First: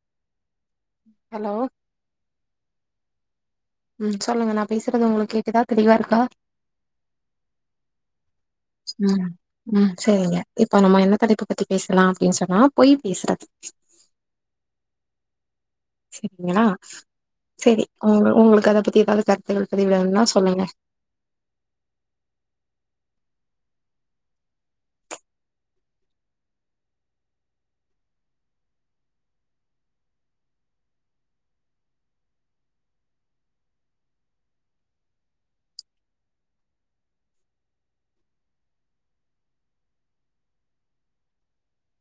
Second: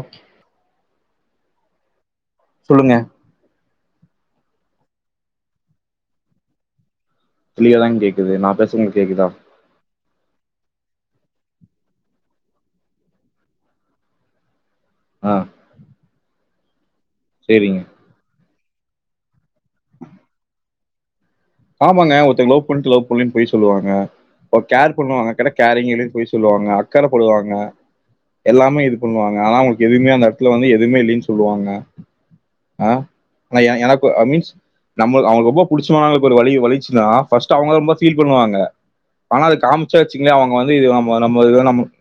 App hello சொல்லுங்க ம் சொல்லுங்க நா பேசுறது உங்களுக்கு கேட்குதா தெளிவா இருக்கா தெளிவாதா கேக்குது நா பேசறது ம் கேக்குதா ம் சேரிங்க இப்ப நம்ம என்ன தலைப்பு பத்தி பேசலா அப்டின்னு சொன்னா போய் பேசுறது அ [unintelligible] செரி உங்க உங்களுக்கு அத பத்தி தேவையில்லா கருத்துகள் பதிவிட வேண்டா சொல்லுங்க ஆமாங்க ஒருத்தங்கல லவ் பண்ணிட்டு லவ் பண்ணலனு பொய் சொல்லுவாங்க இப்போ கேர் பண்ணுவாங்க கேட்டா கேரிங்கே இல்லனு பொய் சொல்லுவாங்க அக்கற படுவாங்க எல்லாமே இது பண்ணுவாங்க ஆனா அவங்களுக்கு எதுவுமே அந்த எடத்துல வந்து எதுவுமே இல்லின்னு சொல்லுவாங்க அ ஆனா எனக்கு மீன்ஸ் நம்மளு அவங்களுக்கு ரொம்ப புடிச்சமானங்க ஒரு வலி வலிச்சுதுனா ஃபஸ்ட் அவங்கதா ரொம்ப ஃபீல் பண்ணுவாங்க ஆனா அது காமிச்சா வெச்சுங்களே அவங்க வந்து இம நம்ம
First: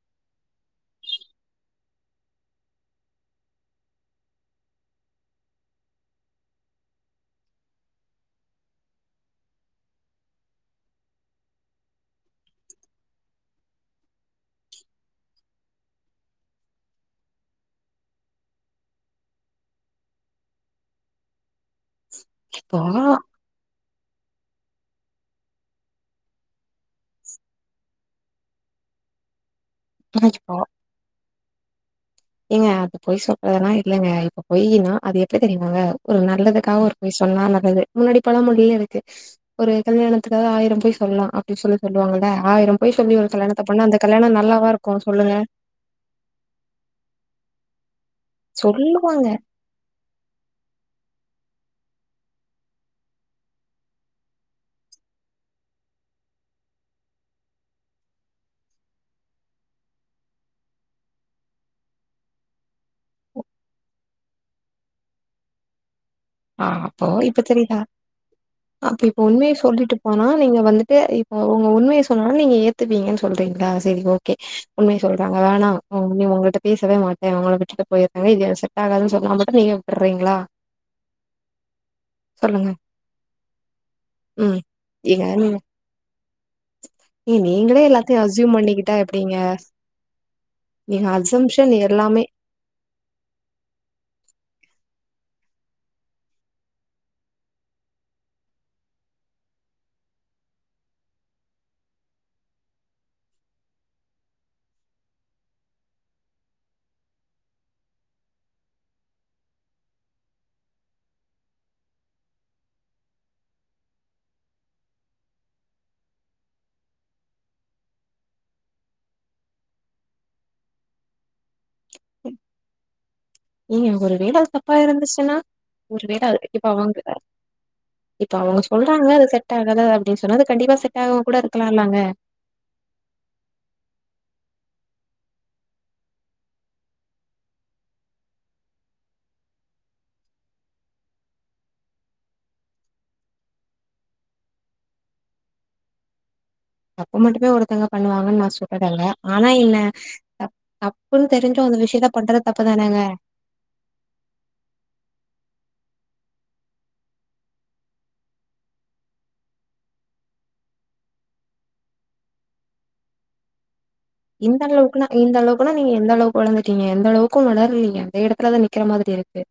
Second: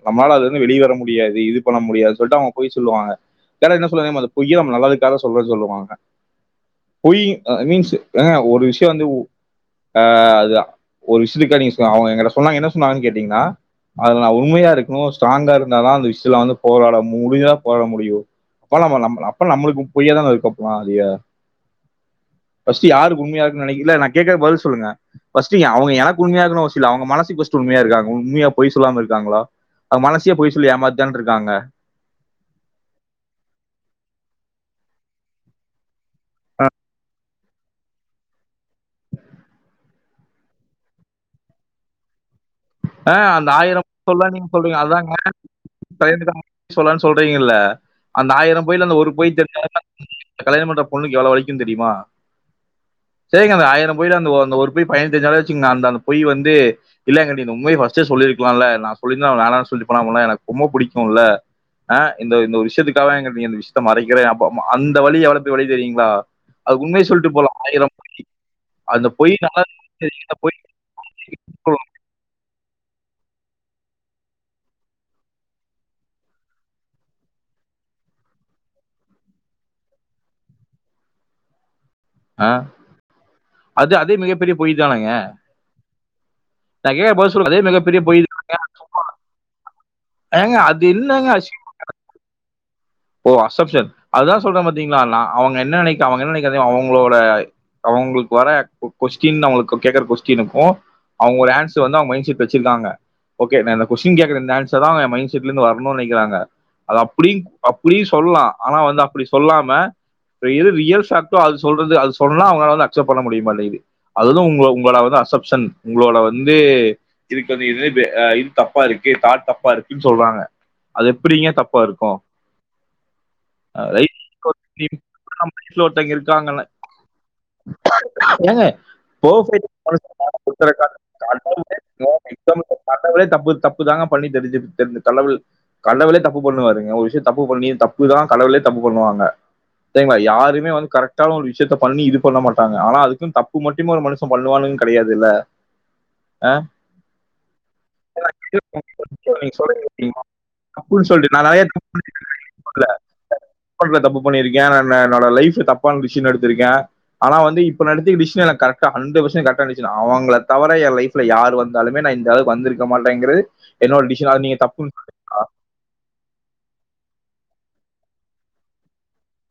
நம்மால அது வந்து வெளியே வர முடியாது இது பண்ண முடியாது சொல்லிட்டு அவங்க பொய் சொல்லுவாங்க கேட்டா என்ன சொல்லுவாங்க தெரியுமா அந்த பொய்யே நம்ம நல்லதுக்கா சொல்றன்னு சொல்லுவாங்க பொய் மீன்ஸ் ஏங்க ஒரு விஷ்யோ வந்து அ அது ஒரு விஷயத்துக்கா நீங்க அவங்க எங்கிட்ட சொன்னாங்க என்ன சொன்னாங்கன்னு கேட்டீங்கன்னா அதுல நா உண்மையா இருக்கணு ஸ்ட்ராங்கா இருந்தாதா அந்த விஷயத்துல வந்து போராட முடிஞ்சதா போராட முடியு அப்பல்ல நம் அப்பல்ல நம்மளுக்குக்கு பொய்யாதா [unintelligible] இப்போ ஃபஸ்டு யாருக்கு உன்மையா நைக்கல நா கேக்கறகு பதில் சொல்லுங்க அவங்க எனக்கு உண்மையா இருக்கனு அவசியோ இல்ல அவங்க மனசுக்கு ஃப்ஸ்ட்டு உண்மையா இருக்காங்க உண்மையா பொய் சொல்லாம இருக்காங்ளா அவங்க மனசையே பொய் இப்போ சொல்லி ஏமாத்திட்டு தான இருக்காங்க ஏங்க அது பொய் சொல்றதெல்லா இல்லங்க இப்ப பொயின்னா அது எப்டி தெரியுமாங்க ஒரு நல்லதுக்காக ஒரு பொய் சொன்னா நல்லது முன்னாடி பழமொழியே இருக்கு ஒரு கல்யாணத்துக்காக ஆயிரோ பொய் சொல்லலா அப்டின்னு சொல்லி சொல்லுவாங்கள ஆயிரோ பொய் சொல்லி ஒரு கல்யாணத்த பண்ணா அந்த கல்யாணோ நல்லாவா இருக்கு சொல்லுங்க [unintelligible] சொல்றானு சொல்றீங்கள்ள அந்த ஆயிரோ பொய்ல அந்த ஒரு சொல்லுவாங்க பொய் தெரிஞ்சன்னா [unintelligible] கல்யாண பன்ற பொண்ணுக்கு எவ்ளோ வலிக்குனு தெரியுமா சேரிங்க அந்த ஆயிரோ பொய்ல அந்த அந்த ஒரு பொய் பையனுக்கு தெரிஞ்சாலாச்சி வெச்சுக்கங்க அந்த அந்த பொய் வந்து இல்லங்க நீங்க இந்த உண்மைய ஃபஸ்டே சொல்லி சொல்லிருக்கலால நா சொல்லிருந்தா அவ வேணான்னு சொல்லிருபால்ல அவள எனக்கு ரொம்ப புடிக்கு இல்ல அ இந்த இந்த ஒரு விஷயத்துக்காகவா என்கிட்ட நீ இந்த விஷத்த மறைக்கிறே அப்ப அந்த வலி எவ்ளோ பெரிய வலி தெரியுங்ளா ஆ அதுக்கு உண்மய அப்போ சொல்லிட்டு இப்ப போலா தெரியுதா ஆயிரோ பொய்யி அப்ப இப்ப உண்மையை சொல்லிட்டு போனா பொய் நீங்க வந்துட்டு இப்ப உங்க உண்மையை சொன்னா நீங்க ஏத் த்துப்பீங்கன்னு சொல்றீங்களா செரி ஓகே உண்மைய சொல்றாங்க வேணா நீ உங்களிட்ட பேசவே மாட்டே உங்கள விட்டு விட்டுட்டு போய்ருங்க இது எனக்கு செட் ஆகாதுன்னு சொன்னா மட்டு நீங்க விட்டுறீங்களா அ சொல்லுங்க அது அதே மிகப் பெரிய ம் பொய்தானங்க ஏங்க நீங்க நீங்களே மிகப்பெரிய எல்லாத்தையு பொய் அசியூம் பண்ணிக்கிட்டா எப்டிங்க ஏங்க அது நீங்க என்னங்க அஸ் அசம்ஷன் எல்லாமே ஓ அசம்ஷன் அதுதா சொல்றே பாத்தீங்களானா நா அவங்க என்ன நெனைக்க அவங்க என்ன நெனைக்காத அவங்களோட அவங்களுக்கு வர கொஸ்டின்னு அவங்களுக்கு கேக்குற கொஸ்டின்க்கு அவங்க ஒரு ஏண்சர் வந்து அவங்க மைண்ட் செட் வெச்சிருக்காங்க ஓகே நா இந்த கொஸ்டீன் கேக்குற இந்த ஆன்சர் தா அவங்க மைண்ட செட்ல இருந்து வரணுனு நெனக்கிறாங்க அத அப்டி அப்டியு சொல்லலா ஆனா வந்து அப்டி சொல்லாம எது ரியல் சட்டோ அது சொல்றது அது சொன்னா அவங்களால அக்சப்ட் பண்ண முடியுமாட்டிங்குது அது உங்க உங்கள வந்து அசம்ஷன் உங்களோட வந்து இருக்கு இது அ இது தப்பா இருக்கு தாட் தப்பா இருக்குன்னு சொல்ற றாங்க அது எப்டிங்க தப்பா இருக்கு ஏங்க ஒரு வேல அது தப்பா ரைட் இருந்துச்சுன்னா நம்ம வீட்ல ஒரு ஒருத்தங்க வேல இருக்காங்கல்ல இப்ப அவங்க இப்ப அவங்க ஏங்க சொல்றாங்க அது செட் ஆகுது பெர்ஃபெக்ட் அப்டின்னு சொன்னா அது ஒருத்தர கண்டிப்பா கா- செட் ஆகமா கூட கடவுளே, இருக்கலால்லங்க கடவுளே தப்பு தப்பு தாங்க பண்ணி தெரிஞ்சு தெரிஞ்சு கடவுள் கடவுளே தப்பு பண்ணுவாருங்க ஒரு விஷயத்த தப்பு பண்ணி தப்புதா கடவுளே தப்பு பண்ணுவாங்க சேரிங்களா, யாருமே வந்து கரெக்டான ஒரு விஷயத்த பண்ணி இது பண்ண மாட்டாங்க ஆனா அதுக்குனு தப்பு மட்டுமே ஒரு மனுஷன் பண்ணுவானு கெடையாது இல்ல தப்பு மட்டுமே ஒருத்தவங்க பண்ணுவாங்கன்னு நா சொல்லலேங்க ஆனா நீங்க என்ன சொல்றீங்க த தப்புன்னு தெரிஞ்சு அது இல்ல அ அக்கெளண்ட்ல தப்பு பண்ணிருக்கே ஆனா நா என்னோட லைஃப்ல தப் ப்பான டிஷிசன் எடுத்திருக்கே ஆனா வந்து இப்ப நா எடுத்துருக்க டிஷிசன் எனக்கு கரெக்டா ஹண்ட்ரட் பர்சண்ட் கரெக்டான டிஷிசன் அவங்கள தவர எ லைஃப்ல யார் வந்தாலுமே நா நா இந்த அளவுக்கு வந்திருக்க மாட்டேங்கறது இந்த அளவுக்குன்னா இந்த அளவுக்குன்னா நீங்க எந்த அளவுக்கு வளந்து டீங்க எந்த அளவுக்கு வளரலிங்க அதே எடத்துலதா நிக்கிற மாதிரி இருக்கு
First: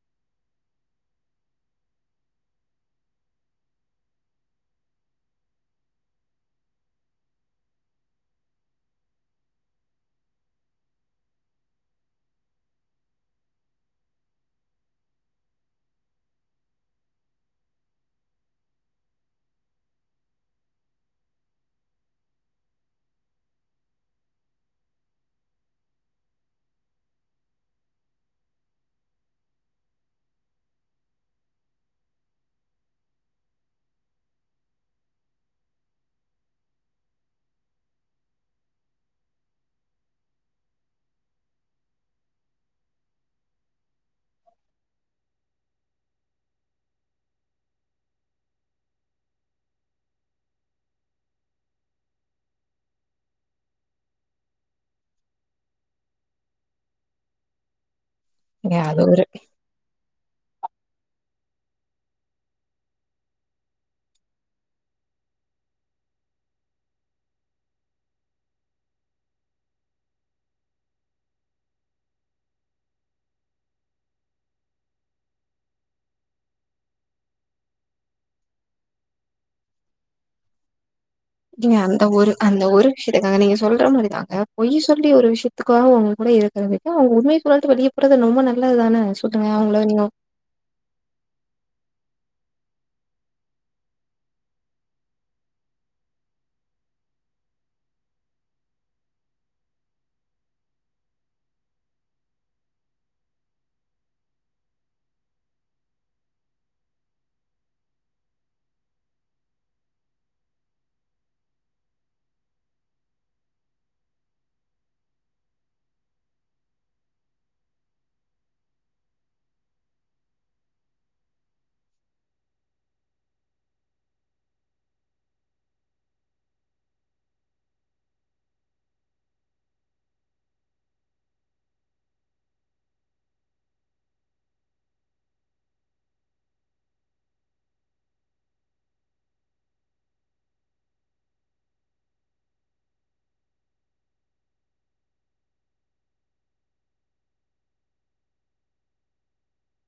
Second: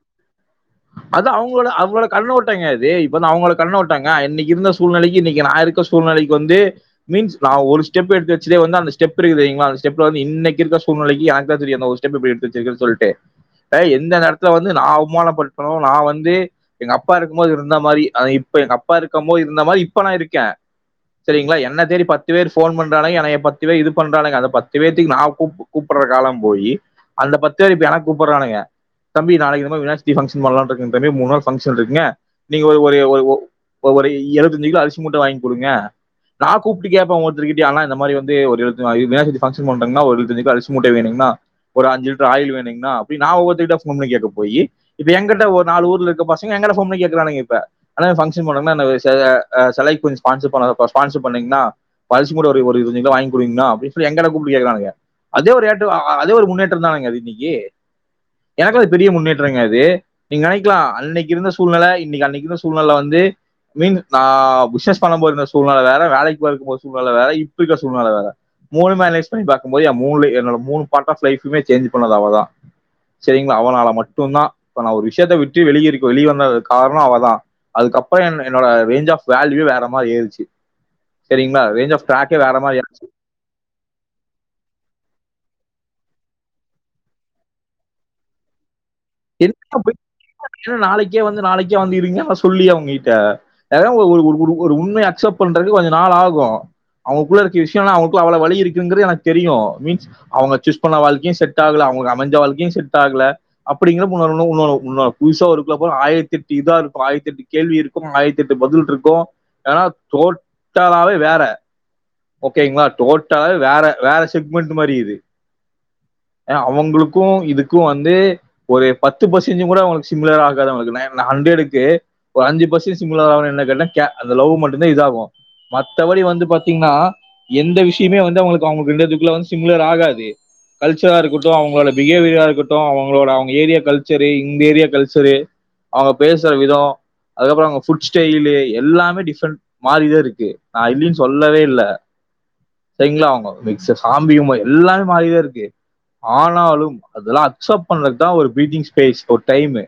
அது அவங்களோட அவங்களோட கண்ணோட்டங்க அது இப்ப வந்து அவங்களோட கண்ணோட்டங்க அன்னைக்கி இருந்த சூழ்நிலைக்கு இன்னைக்கு நா இருக்க சூழ்நிலைக்கு வந்து மீன்ஸ் நா ஒரு ஸ்டெப் எடுத்து வச்சதே வந்து அந்த ஸ்டெப் இருக்கு தெரியுங்கள அதோட ஸ்டெப்ல வந்து இன்னைக்கி இருக்க சூழ்நிலைக்கு எனக்குதா தெரியு அந்த ஒரு ஸ்டெப் எப்டி எடுத்து வெச்சிருக்கேனு சொல்லிட்டு அ எந்த நேரத்துல வந்து நா அவமானப்பட் அப்பறோ நா வந்து எங்க அப்பா இருக்கும் போது இருந்த மாரி அ இப்ப எங்க அப்பா இருக்கும் போது இருந்த மாரி இப்ப நா இருக்கே செரிங்களா, என்னத் தேடி பத்து பேர் ஃபோன் பண்றானுங்க எனக்கு பத்து பேர் இது பண்றானுங்க அந்த பத்து பேத்துக்கு நா கூ கூப்பட ட்ற காலம் போயி அந்த பத்து பேர் இப்ப எனக் கூப்புட்றானுங்க தம்பி நாளைக்கி இந்த மாரி விநாயகர் சுத்தி ஃபங்கஷ ன் பண்ணலான்னு இருக்கங்க தம்பி மூண் நாள் ஃபங்க்ஷன் இருக்குங்க நீங்க ஒரு ஒரு ஒரு ஒ ஒ ஒரு இருபத்தஞ்சு கிலோ அரிசி மூட்ட வாங்கி குடுங்க நா கூப்ட்டு கேப்ப ஒவ்வொருத்தருகிட்டயா அண்ணா இந்த மாரி வந்து ஒரு இருவத்தஞ்சு வ விநாயகர் சதுர்த்தி ஃபங்ஷன் பண்றங்கண்ணா ஒரு இருவத்தஞ்சு கிலோ அரிசி மூட்ட வேணுங் ணா ஒரு அஞ்சு லிட்டர் ஆயில் வேணுங்ண்ணா அப்டினு நா ஒவ்வொருத்தகிட்டயா ஃபோன் பண்ணி கேக்கப் போயி இப்ப எங்கிட்ட ஒரு நால ஊர்ல இருக்க பசங்க எங்கட்ட ஃபோன் பண்ணி கேக்குறானுங்க இப்ப அண்ணா ஃபங்ஷன் பண்ணறங்கன்னா அ செ செலை கொஞ்சோ ஸ்பான்ஷர் பண்ணாத ஸ்பான்ஷர் பண்ணீங்ண்ணா இப்ப அரிசி மூட்ட ஒரு ஒரு இருவத்தஞ்சு கிலோ வாங்கிக் குடுங்கண்ணா அப்டின்னு சொல்லி எங்கிட்ட கூப்புட்டு கேக்கறானுங்க அதே ஒரு ஏற்றம் அதே ஒரு முன்னேற்றம் தானங்க அது இன்னைக்கி ஏங்க எனக்குல அது பெரிய ஒரு முன்னேற்றங்க அது து நீங்க நெனைக்கலா அன்னைக்கி இருந்த சூழ்நெல இன்னைக்கி அன்னைக்கி இருந்த சூழ்நெல வந்து மீன்ஸ் நா பிஸ்னஸ் பண்ணும்போது இருந்த சூழ்நெல வேற வேலைக்கி போறதுக்கும்போது இருந்த சூழ்நெல வேற இப்ப இருக்கிற சூழ்நெல வேற மூணுமே அனலைஸ் பண்ணி பாக்கும் போது என் மூண்லயு என்னோட மூணு பார்ட் ஆஃப் லைஃப்மே சேஞ்ச் பண்ணது அவதா சேரிங்களா, அவளால மட்டுந்தா இப்ப நா ஒரு விஷ்யத்த விட்டு வெளியேறி வெளிய வந்ததுக்கு காரணம் அவதா அதுக்கப்பறோ என் என்னோட ரேஞ்ச் ஆஃப் வேல்யூவே வேற மாரி ஏறுச்சு நீங்க அந்த ஒரு அந்த ஒரு விஷயத்துக்காக நீங்க சொல்ற மாரிதாங்க பொய் சொல்லி ஒரு விஷயத்துக்காக கூட இருக்கறதுக்கு அவுங்க உண்மய சொல்ட்டு வெளிய போறது ரொம்ப நல்லதுதான எல்லா அப்டியே நாளைக்கே வந்து நாளைக்கே வந்து இருங்க நா சொல்லி அவங்ககிட்ட ஏன்னா ஒரு ஒரு ஒரு ஒரு உண்மைய அக்சப்ட் பண்றதுக்கு கொஞ்ச நாள் ஆகு அவங்க குள்ள இருக்க விஷயோ எல்லா அவங்க குள்ள அவ்ளோ வலி இருக்குங்கிறது எனக்கு தெரியு மீன்ஸ் அவுங்க சூஸ் பண்ண வாழ்க்கையு செட் ஆகல அவுங்களுக்கு அமஞ்ச வாழ்க்கையு செட் ஆகல அப் அப்டிங்கிறப்ப இன்னோரு ஒன்னு இன்னோரு இன்னோரு புதுசா ஒரு இதுக்குள்ள போனா ஆயிரத்தெட்டு இதா இருக்கு ஆயிரத்தெட்டு கேள்வி இருக்கு ஆயிரத்தெட்டு பதில் இருக்கு ஏன்னா டோட்டலாவே வேற ஓகேங்களா டோட்டலாவே வேற வேற செக்மெண்ட் மாரி இது ஏனா அவுங்களுக்கு இதுக்கு வந்து ஒரு பத்து பர்சன்டேஜ் கூட அவுங்களுக்கு சிமிலர் ஆகாது அவுங்களுக்கு நா ஹண்ட்ரடுக்கு ஒரு அஞ்சு பர்சன்டேஜ் சிமிலர் ஆனா என்ன இல்லல்ல கே அந்த லவ் மட்டுந்தா இதாகு மத்தபடி வந்து பாத்தீங்னா எந்த விஷ்யமே வந்து அவங்களுக்கு அவங்களுக்கு ரெண்டு பேத்துக்குள்ள வந்து சிமிலர் ஆகாது கல்ச்சரா இருக்கட்டு அவங்களோட பிஹேவியரா இருக்கட்டு அவங்களோட அவங் ஏரியா கல்ச்சரு இந்த ஏரியா கல்ச்சரு அவங்க பேசுற விதம் அதுக்கப்பறோ அவுங்க ஃபுட் ஸ்டெயிலு எல்லாமே டிஃப்ரெண்ட் மாரிதா இருக்கு நா இல்லினு சொல்லவே இல்ல சேரிங்களா அவுங்க மிக்ஸ் சாமி கும்முட்றது எல்லாமே மாறிதா இருக்கு ஆனாலும் அதெல்லா அக்சப்ட் பண்றதுக்குதா ஒரு பீட்டிங் ஸ்பேஸ் ஒரு டைமு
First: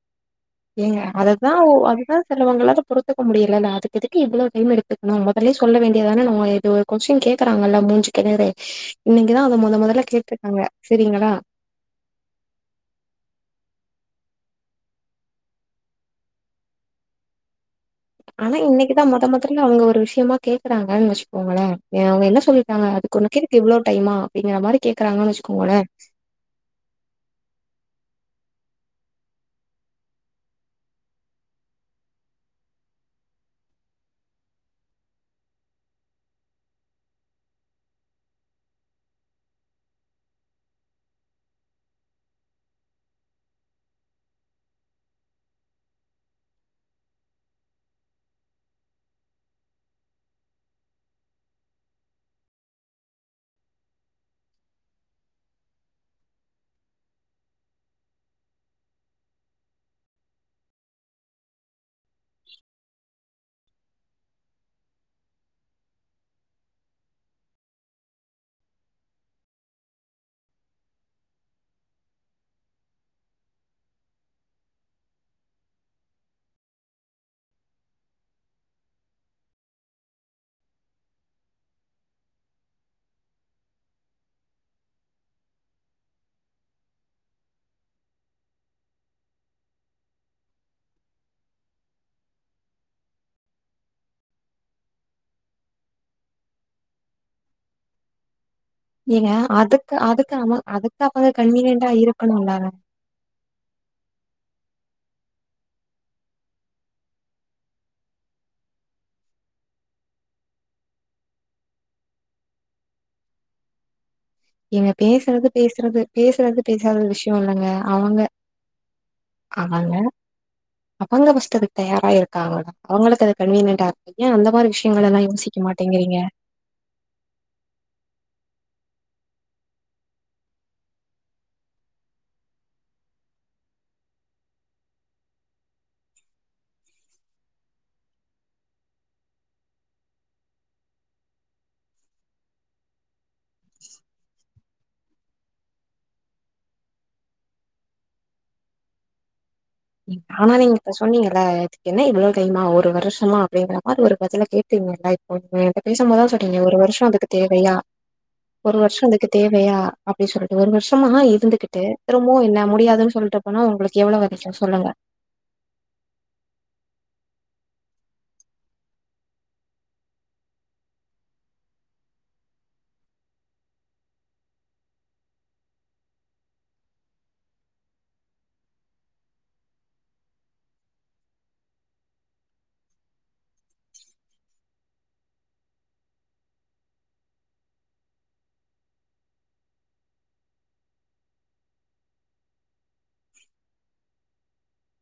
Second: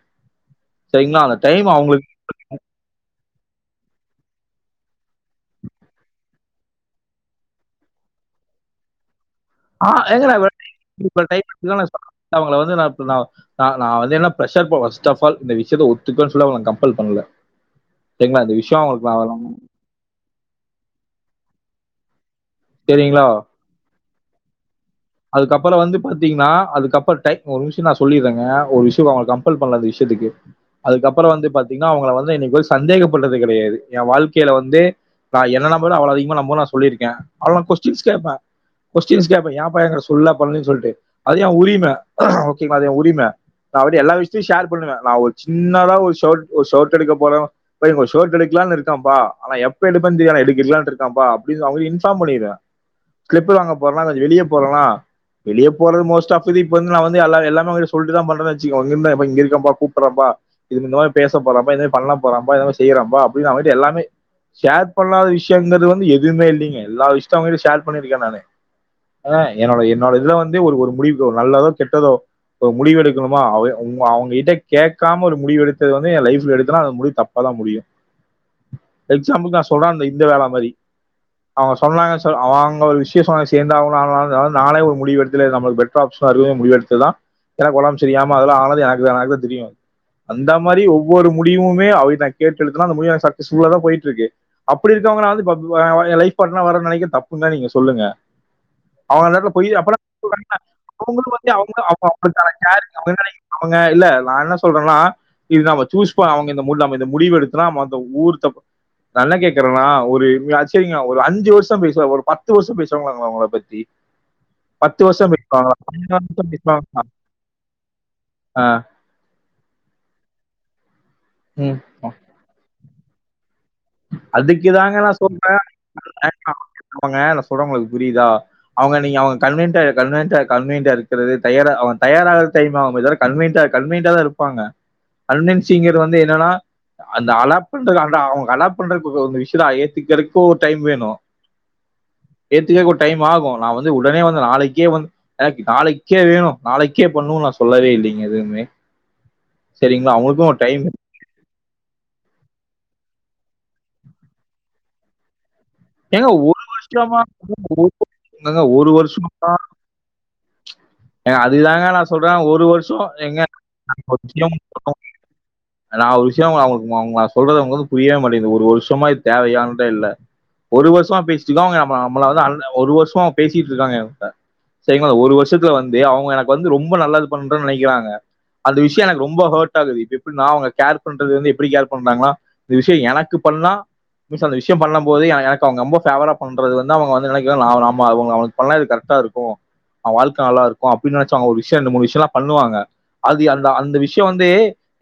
ஏங்க அததா ஒ அதுதா சிலவங்களால பொறுத்துக்க முடியலல்ல அதுக்கு எதுக்கு இவ்ளோ டைம் எடுத்துக்கணு மொதல்லே சொல்ல வேண்டியதான நம்ம இது ஒரு கொஸ்டின் கேக்குறாங்கல்ல மூஞ்சிக்கு நேரே இன்னைக்குதான் அத மொத ஆ மொதல்ல ஏங்க நா கேட்டிருக்காங்க வேலைக்கி போற சரிங்களா டைம் பாத்தீங்கனா நா அவங்கள வந்து நா இப்ப நா ஆ நா வந்து என்னா ப்ரஷர் போ ஃபஸ்ட் ஆஃப் ஆல் இந்த விஷயத்த ஒத்துக்கோன்னு சொல்லி அவங்கள கம்ப்பல் பண்ல ஆனா இன்னைக்கிதா மொத மொதல்ல அவுங்க ஒரு விஷயமா கேக்குறாங்கன்னு வச்சுக்கோங்களே எ அவுங்க என்ன சொல்லீட்டாங்க அதுக்கு உனக்கு எதுக்கு இவ்ளோ டைம்மா அதுக்கப்புறோ வந்து பாத்தீங்கன்னா அதுக்கப்புறோ டைம் ஒரு நிமிஷ் நா சொல்லிர்றேங்க ஒரு விஷயோ அவங்க கம்பல் பண்ல அந்த விஷ்யத்துக்கு அதுக்கப்புறோ வந்து பாத்தீங்ன்னா அவங்கள வந்து இன்னைக்கு போய் சந்தேகப்பட்டது கெடையாது ஏ வாழ்க்கைல வந்து நா என்ன நம்புறத விட அவளதா அதிகமா நம்புவேனு நா சொல்லிருக்கே அவள நா கொஸ்டின்ஸ் கேப்பே கொஸ்டின்ஸ் கேப்பே ஏ ப்பா யங்கட் சொல்ல பண்னு சொல்ட்டு அது ஏ உரிம ஓகேங்களா அது ஏ உரிம நா வந்து எல்லா விஷயத்தையு ஷேர் பண்ணுவே நா ஒரு சின்னதா ஒரு ஷ ஒரு ஷர்ட் எடுக்க போற ஷோர்ட் எடுக்கல இருக்காப்பா ஆனா எப்ப எடுப்ப தெ எடுக்கலான்னு இருக்கப்பா அப்பனு அவ இன்ஃபார்ம் பண்ணிடுவ ஸ்லிப்பர் வாங்க போறனா கொஞ்சோ வெளிய போறனா வெளிய போறது மோஸ்ட் ஆஃப் இது இப்ப வந்து நா எல்லா எல்லாமே அவுங்கிட்ட சொல்ட்டுதா பண்றனு வச்சுக்கோங் இங்க இருந் இருக்கப்பா கூப் போறப்பா இது இந்த மாரி பேசப் போறேப்பா இந்த மாரி பண்ண போறேப்பா இந்த மாரி செய்றப்பா அப்டின்னு அவங்கட்டே எல்லாமே ஷேர் பண்ணாத விஷயங்கிறது வந்து எதுவுமே இல்லிங்க எல்லா விஷ்த்தயு அவங்கிட்ட ஷேர் பண்ணிருக்கே நானு ஆ என்னோட என்னோட இதுல வந்து ஒரு ஒரு முடிவுக் நல்லதோ கெட்டதோ ப்ப முடிவு எடுக்கணுமா அவ உங்க அவங்க கிட்ட கேட்காம ஒரு முடிவு எடுத்தது வந்து எ லைஃப்ல எடுத்தனா அந்த முடிவு தப்பாதா முடியு எக்ஸாம்புள்க்கு நா சொல்ற அந்த இந்த வேல மாரி அவுங்க சொன்னாங்க சொ அவங்க ஒரு விஷயோ சொன்ன சேந்தா [unintelligible] நானே ஒரு முடிவு எடுத்துல இது நம்மளுக்கு பெட்ரு ஆப்ஷனா இருக் முடிவு எடுத்ததுதா எனக்கு உடம்பு சரியாம அதுல ஆனது எனக்கு எனக்கு தா தெரியு அந்த மாரி ஒவ்வொரு முடிவுமே அவகிட்ட நா கேட்டு எடுத்தனா அந்த முடிவு எனக்கு சக்சஸ்ஃபுல்லாதா போய்ட்டு இருக்கு அப்டி இரு க்கவுங்கல ப ஏ லைஃப் பாட்னரா வர நெனைக்க தப்புனா நீங்க சொல்லுங்க அவுங்க ஏங்க அந் எடத்துல பொய் அதுக்கு அப்பலா அதுக்கு அவ [unintelligible] அதுக்கு அவங்களு அவங்க வந்த [unintelligible] அவுங்க கன்வீனியன்டா அவங்க அவுங்களுக்கான இருக்கணும்லங்க கேரிங் அவுங்கதான அவுங்க இல்ல நா என்ன சொல்றன்னா இது நம்ம சூஸ் போ அவங்க இந்த நம்ம இந்த முடிவு எடுத்தனா அந்த ஊரு தப் நா என்ன கேக்குறேனா ஒரு சரிங்க ஒரு அஞ்சு வருஷ பேசுவ ஒரு பத்து வருஷ பேசவாங்களாங்களா உங்கள பத்தி ஏங்க பத்து வருஷம் பேசுறது பேசுவாங்களா பேசுறது பதினஞ்சு வருஷம் பேசுறது பேசாத பேசுவாங்களா விஷய இல்லங்க அவங்க ஆ, ஆமாங்க அவங்க ஃபர்ஸ்ட்டு ம். அதுக்கு தயாரா இருக்காங்களா அவங்களுக்கு அது கன்வீனியன்டா ஏ அந்த அதுக்கு மாதிரி தாங்க விஷயங்கள நான் எல்லா சொல்றேன் யோசிக்க மாட்டேங்கிறீங்க அவங்க நா சொல்ற உங்களுக்கு புரியுதா அவங்க நீங்க அவங்க கன்வெய்ன்ட்டா கன்வெய்ன்ட்டா கன்வெய்ன்ட்டா இருக்கறது தயாரா அவங் தயாரா ஆவ்றது தெரிமா கன்வெய்ன்ட்டா கன்வெய்ன்டாதா இருப்பாங்க கன்வென்சிங்றது வந்து என்னன்னா அந்த அலாப் ன்றது அந்த அவங் அலாப் பண்றது ஒரு யுஷ்லா ஏத்துக்கிறதுக்கு ஒரு டைம் வேணு ஏத்துக்க ஒரு டைம் ஆகு நா வந்து உடனே வந்து நாளைக்கே வந் எனக்கு நாளைக்கே வேணு நாளைக்கே பண்ணு நா சொல்லவே இல்லைங்க எதுவ்மே ஆனா நீங்க இப்ப சொன்னீங்கல்ல ஏத்க் என்ன இவ்ளோ டைம்மா ஒரு வருஷமா அப்படிங்கிற மாதிரி ஒரு பதில கேட்டீங்கல்ல இப்போமே இப்ப பேசும்போது தா ஏங்க சொன்னீங்க ஒரு வருஷ வருஷமா அதுக்கு தேவையா ஏங்க ஒரு வருஷ அதுக்கு வருஷமா தேவையா அப்படின் சொல்லிட்டு ஒரு வருஷமா ஏங்க இருந்துகிட்டு அதுதாங்க நான் திரும்பவு சொல்றேன் என்ன ஒரு முடியாதுன்னு சொல் ட்டு போனா உங்களுக்கு எவ்ளோ வலிக்கு சொல்லுங்க [unintelligible] நா ஒரு விஷய [unintelligible] புரியவே மாட்டேங்குது ஒரு வருஷமா இது தேவையான்ற இல்ல ஒரு வருஷமா பேசிட் இக்கோ அவங்க ந நம்மள வந் அந் ஒரு வருஷமா பேசிட்டு இருக்காங் எங்கூட சரிங்களா ஒரு வருஷத்துல வந்து அவங்க எனக்கு வந்து ரொம்ப நல்லது பண்றன்னு நனைக்கிறாங்க அந்த விஷய எனக்கு ரொம்ப ஹர்ட் ஆகுது இப்ப எப்டினா அவங்க கேர் பண்றதுவந்து எப்டி கேர் பண்றாங்கனா இந்த விஷய எனக்கு பண்ணா மீஸ் அந்த விஷய பண்ணு போது எனக் அவங்க ரொம்ப ஃபேவர பண்றது வந்து அவங்க வந்து நனைக்கலா அவங்களுக்கு பண்ணா இது கரெக்டா இருக்கு அவ வாழ்க்க நல்லா இருக்கு அப்படின்னு நினச்சு அவங்க ஒரு விஷய ரண்டு மூணு விஷயமேல்லா பண்ணுவாங்க அதி அந்தா அந்த விஷயோ வந்து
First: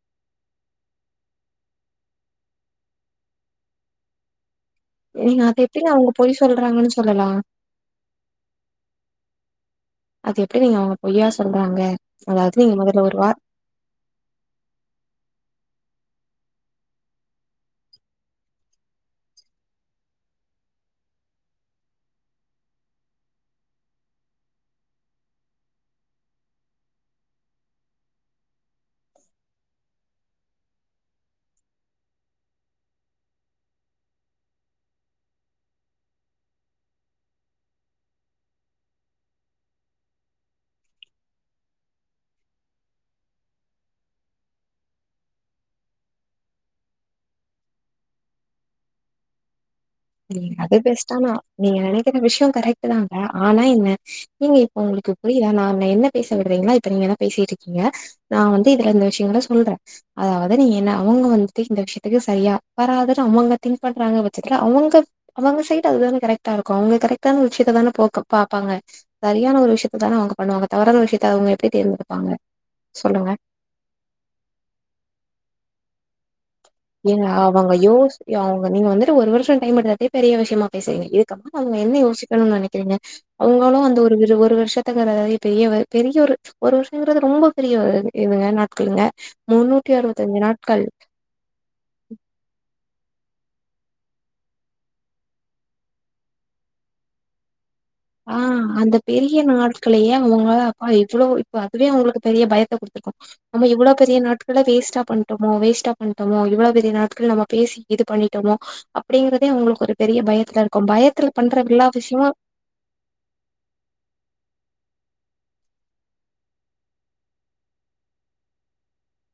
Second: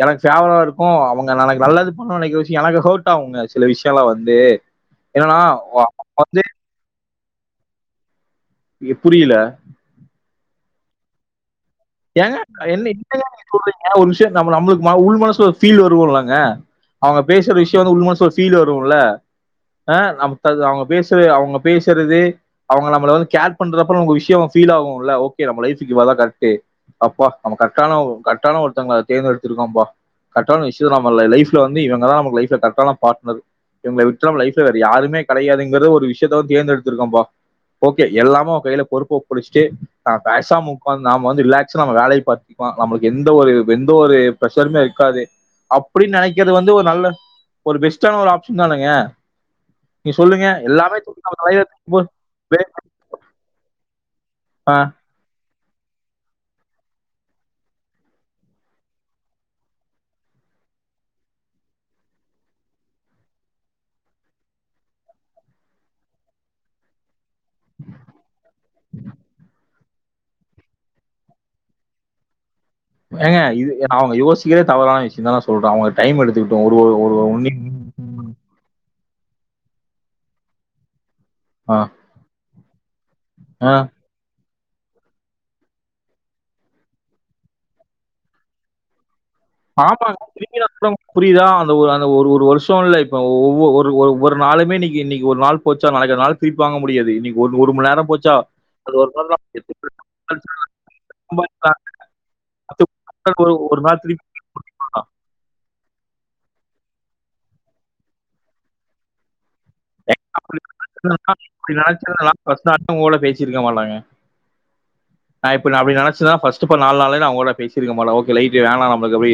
எனக்கு ஃபேவரா இருக்கு அவங்க நாளக் நல்லது பண்ணனு நினைக்கிற விஷயோ எனக்கு ஹோட் டாவுங்க சில விஷயள்ளா வந்து என்னன்னா ஏங்க அது எப்டிங்க வ- அவுங்க பொய் வந்து சொல்றாங்கன்னு சொல்லலா எ புரில அது எப்டி நீங்க அவுங்க பொய்யா சொ ஏங்க என்ன ஏங்க சொல்றீங்க ஒரு விஷயோ நம்ம நம்மளுக்கு உள்மனசுல ஃபீல் வருவோம்லங்க அவங்க பேசுற விஷயோ வந்து உள் மனசுல ஃபீல் வரும்ல அஹ் [unintelligible] அவுங்க பேசற அவுங்க பேசறது அவுங்க நம்மள வந்து கேர் பண்றப்ப ஒரு விஷயோ ஃபீல் ஆகுல ஓகே நம்ம லைஃப்க்கு இவதா கரெட்டு அப்பா நம்ம கரெட்டான ஒரு கரெட்டான ஒருத்தவங்கள தேர்ந்தெடுத்திருக் கோம்ப்பா கரெட்டான விஷயோ நம்ம லைஃப்ல வந்து இவங்கதா நமக்கு லைஃப்ல கரட்டான பாட்னரு இவங்கள விற்றா நம்ம லைஃப்ல வேற யாருமே கலயாதுங்கிறது ஒரு விஷயத்த தேர்ந்தெடுத்திருக்கோம்ப்பா ஓகே எல்லாமு ஒ கையில பொறுப்பு ஒப்படிச்சிட்டு நா பேசாம உக்காந்து நாம வந்து ரிலாக் சோ நம்ம வேலைய பாத்துக்லா நம்மளுக்கு எந்த ஒரு எந்த ஒரு பிரஷருமே இருக்காது அப்டின்னு நெனைக்கிறது வந்து ஒரு நல்ல ஒரு பெஸ்டான ஒரு ஆப்ஷன் தானங்க நீ சொல்லுங்க நீங்க அது எல்லாமே [inaudible] பெஸ்ட்டானா நீங்க நெனைக்கிற ஏங்க ஆ இப்ப உங்களுக்கு புரியுதாநா என்ன பேச விடறீங்களா இப்ப நீங்க என்ன பேசிட்டு இருக்கீங்க நா வந்து இதுல இந்த விஷயங்கள சொல்ற அதாவது நீங்க என்னா அவுங்க வந்துட்டு இந்த விஷயத்துக்கு சரியா வராது அவங்க திங்க் பண்றாங்க பட்சத்துல அவுங் அவங்க சைடு அதுதான கரெட்டா இருக்கு அவங்க கரெட்டான விஷயத்த தான போக்க பாப்பாங்க சரியான ஒரு விஷயத் அதானஅவுங்க பண்ணுவாங்க தவறான விஷயத்த அவுங்க எப்டி தேர்ந்தெடுப்பாங்க சொல்லுங்க ஏங்க இது அவுங்க யோசிக்கறே தவறான விஷய தா ந சொல்ற அவுங்க டைம் எடுத்துக் ஏங்க அவங்க யோசிஅவங்க நீங்க வந்துட்டு ஒரு வருஷோ டைம் எடுத்தட்டே பெரிய விஷயமா பேசறீங்க க அவங்க ஆ என்ன யோசிக்கணுனு நெனக்கிறீங்க ஆ அவுங்களு அந்த ஒரு விரு ஒரு வருஷ வித்தகதர ஆயி பெரியவரு பெரிய ஒரு ஒரு வருஷன்றது ரொம்ப பெரிய ஒரு இதுங்க நாட்கள்ங்க ஆமாங்க [unintelligible] புரியுதா அந்த ஒரு அந்த ஒரு ஒரு வரு ஷோல்ல இப்ப ஒவ்வொவ்வொரு ஒரு ஒரு ஒரு நாளுமே இன்னிக்கி இன்னிக்கி ஒரு நாள் போச்சா நாளைக்கு நாள் திருப்பி வாங்க முடியாது இன்னிக்கி ஒரு ஒரு மண்நேர நேரம் போச்சா, ஆஹ் அந்த அது பெரிய நாட்களையே அவங்க அப்பா எவ்ளோ இப்ப அதுவே அவங்களுக்கு பெரிய பயத்த குடுத்திருக் ஒரு ஆமா ஒரு இவ்ளோ நாள் பெரிய திருப்பி நாட் குள்ள வேஸ்ட்டா பண்டமோ வேஸ்ட்டா பண்டமோ இவ்ளோ பெரிய நாட்கள் நம்ம பேசி இது பண்ணிட்டமோ அப்டிங்ற தே ஒங்களுக்கு ஒரு பெரிய அப்படி பயத்துல இருக்கு பயத்துல பண்ற எல்லா விஷயமு ஒங்கூட பேசிருக்க மாட்டாங்க நா இப்ப நா அப்டி நெனைச்சனா ஃபர்ஸ்ட்டு பண்ண நால் நாளே நா உங்க கூட பேசிருக்க மாட்ட ஓகே ரைட்டு வேணா நம்மளுக்கு அப்டி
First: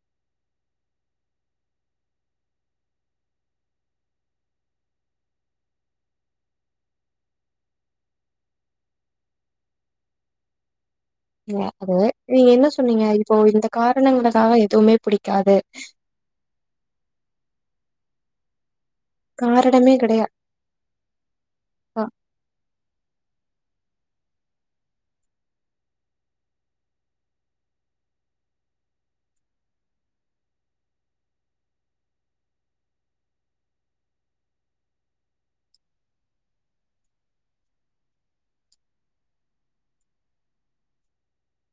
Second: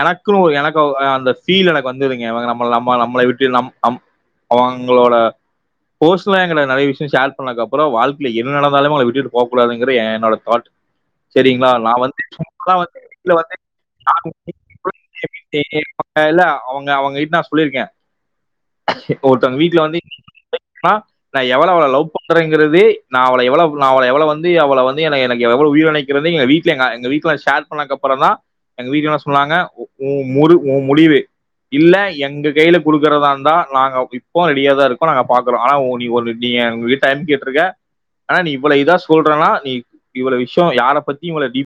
எனக்கு எனக்கு அந்த ஃபீல் எனக்கு வந்துதுங்கே நம் நம்ம நம்மளை விட்டு நம் அம் அவங்ளோட ஃபோர்ஸ்னலா எகிட்ட நெறைய விஷயோ ஷேர் பண்ணக்க அப்பறோ வாழ்க்கைல என்ன நடந்தாலுமே உங்கள விட்டுட்டு போக கூடாதுங்கற என்னோட தாட் இல்ல, சரிங்களா நா அது வந்து நீங்க என்ன [inaudible] வந்து சொன்னீங்க [unintelligible] இப்போ வீட்ல வந்து இந்த காரணங்களுக்காக எதுவுமே புடிக்காது [inaudible] இல்ல அவங்க அவங்ககிட்ட நா சொல்லிருக்கே ஒருத்தவங்க வீட்ல காரணமே வந்து [inaudible] கிடையா நா எவ்ளோ அ லவ் பண்றேங்கறதே நா அவள எவ்ளோ நா அவள எவ்ளோ வந்து அவள வந்து எனக் எனக்கு எவ்ளோ உயிரா நெனக்கிறனு எங்க வீட்ல எங்க எங்க ந ஷேர் பண்ணகப்றோ தா எங்க வீட்ல என்ன சொன்னாங்க ஒ முரு ஒ முடிவு இல்ல எங்க கையில குடுக்கறதாந்தா நாங்க இப்போ ரெடியா தா இருக்கோ நாங்க பாக்கறோ ஆனா ஒ நீ ஒரு நீங்க எங்க கிட்ட டைம் கேட்டுருக்க ஆனா நீ இவ்வள இதா சொல்றன்னா நீ இவ்வள விஷயோ யார பத்தி இவ்வள டீப்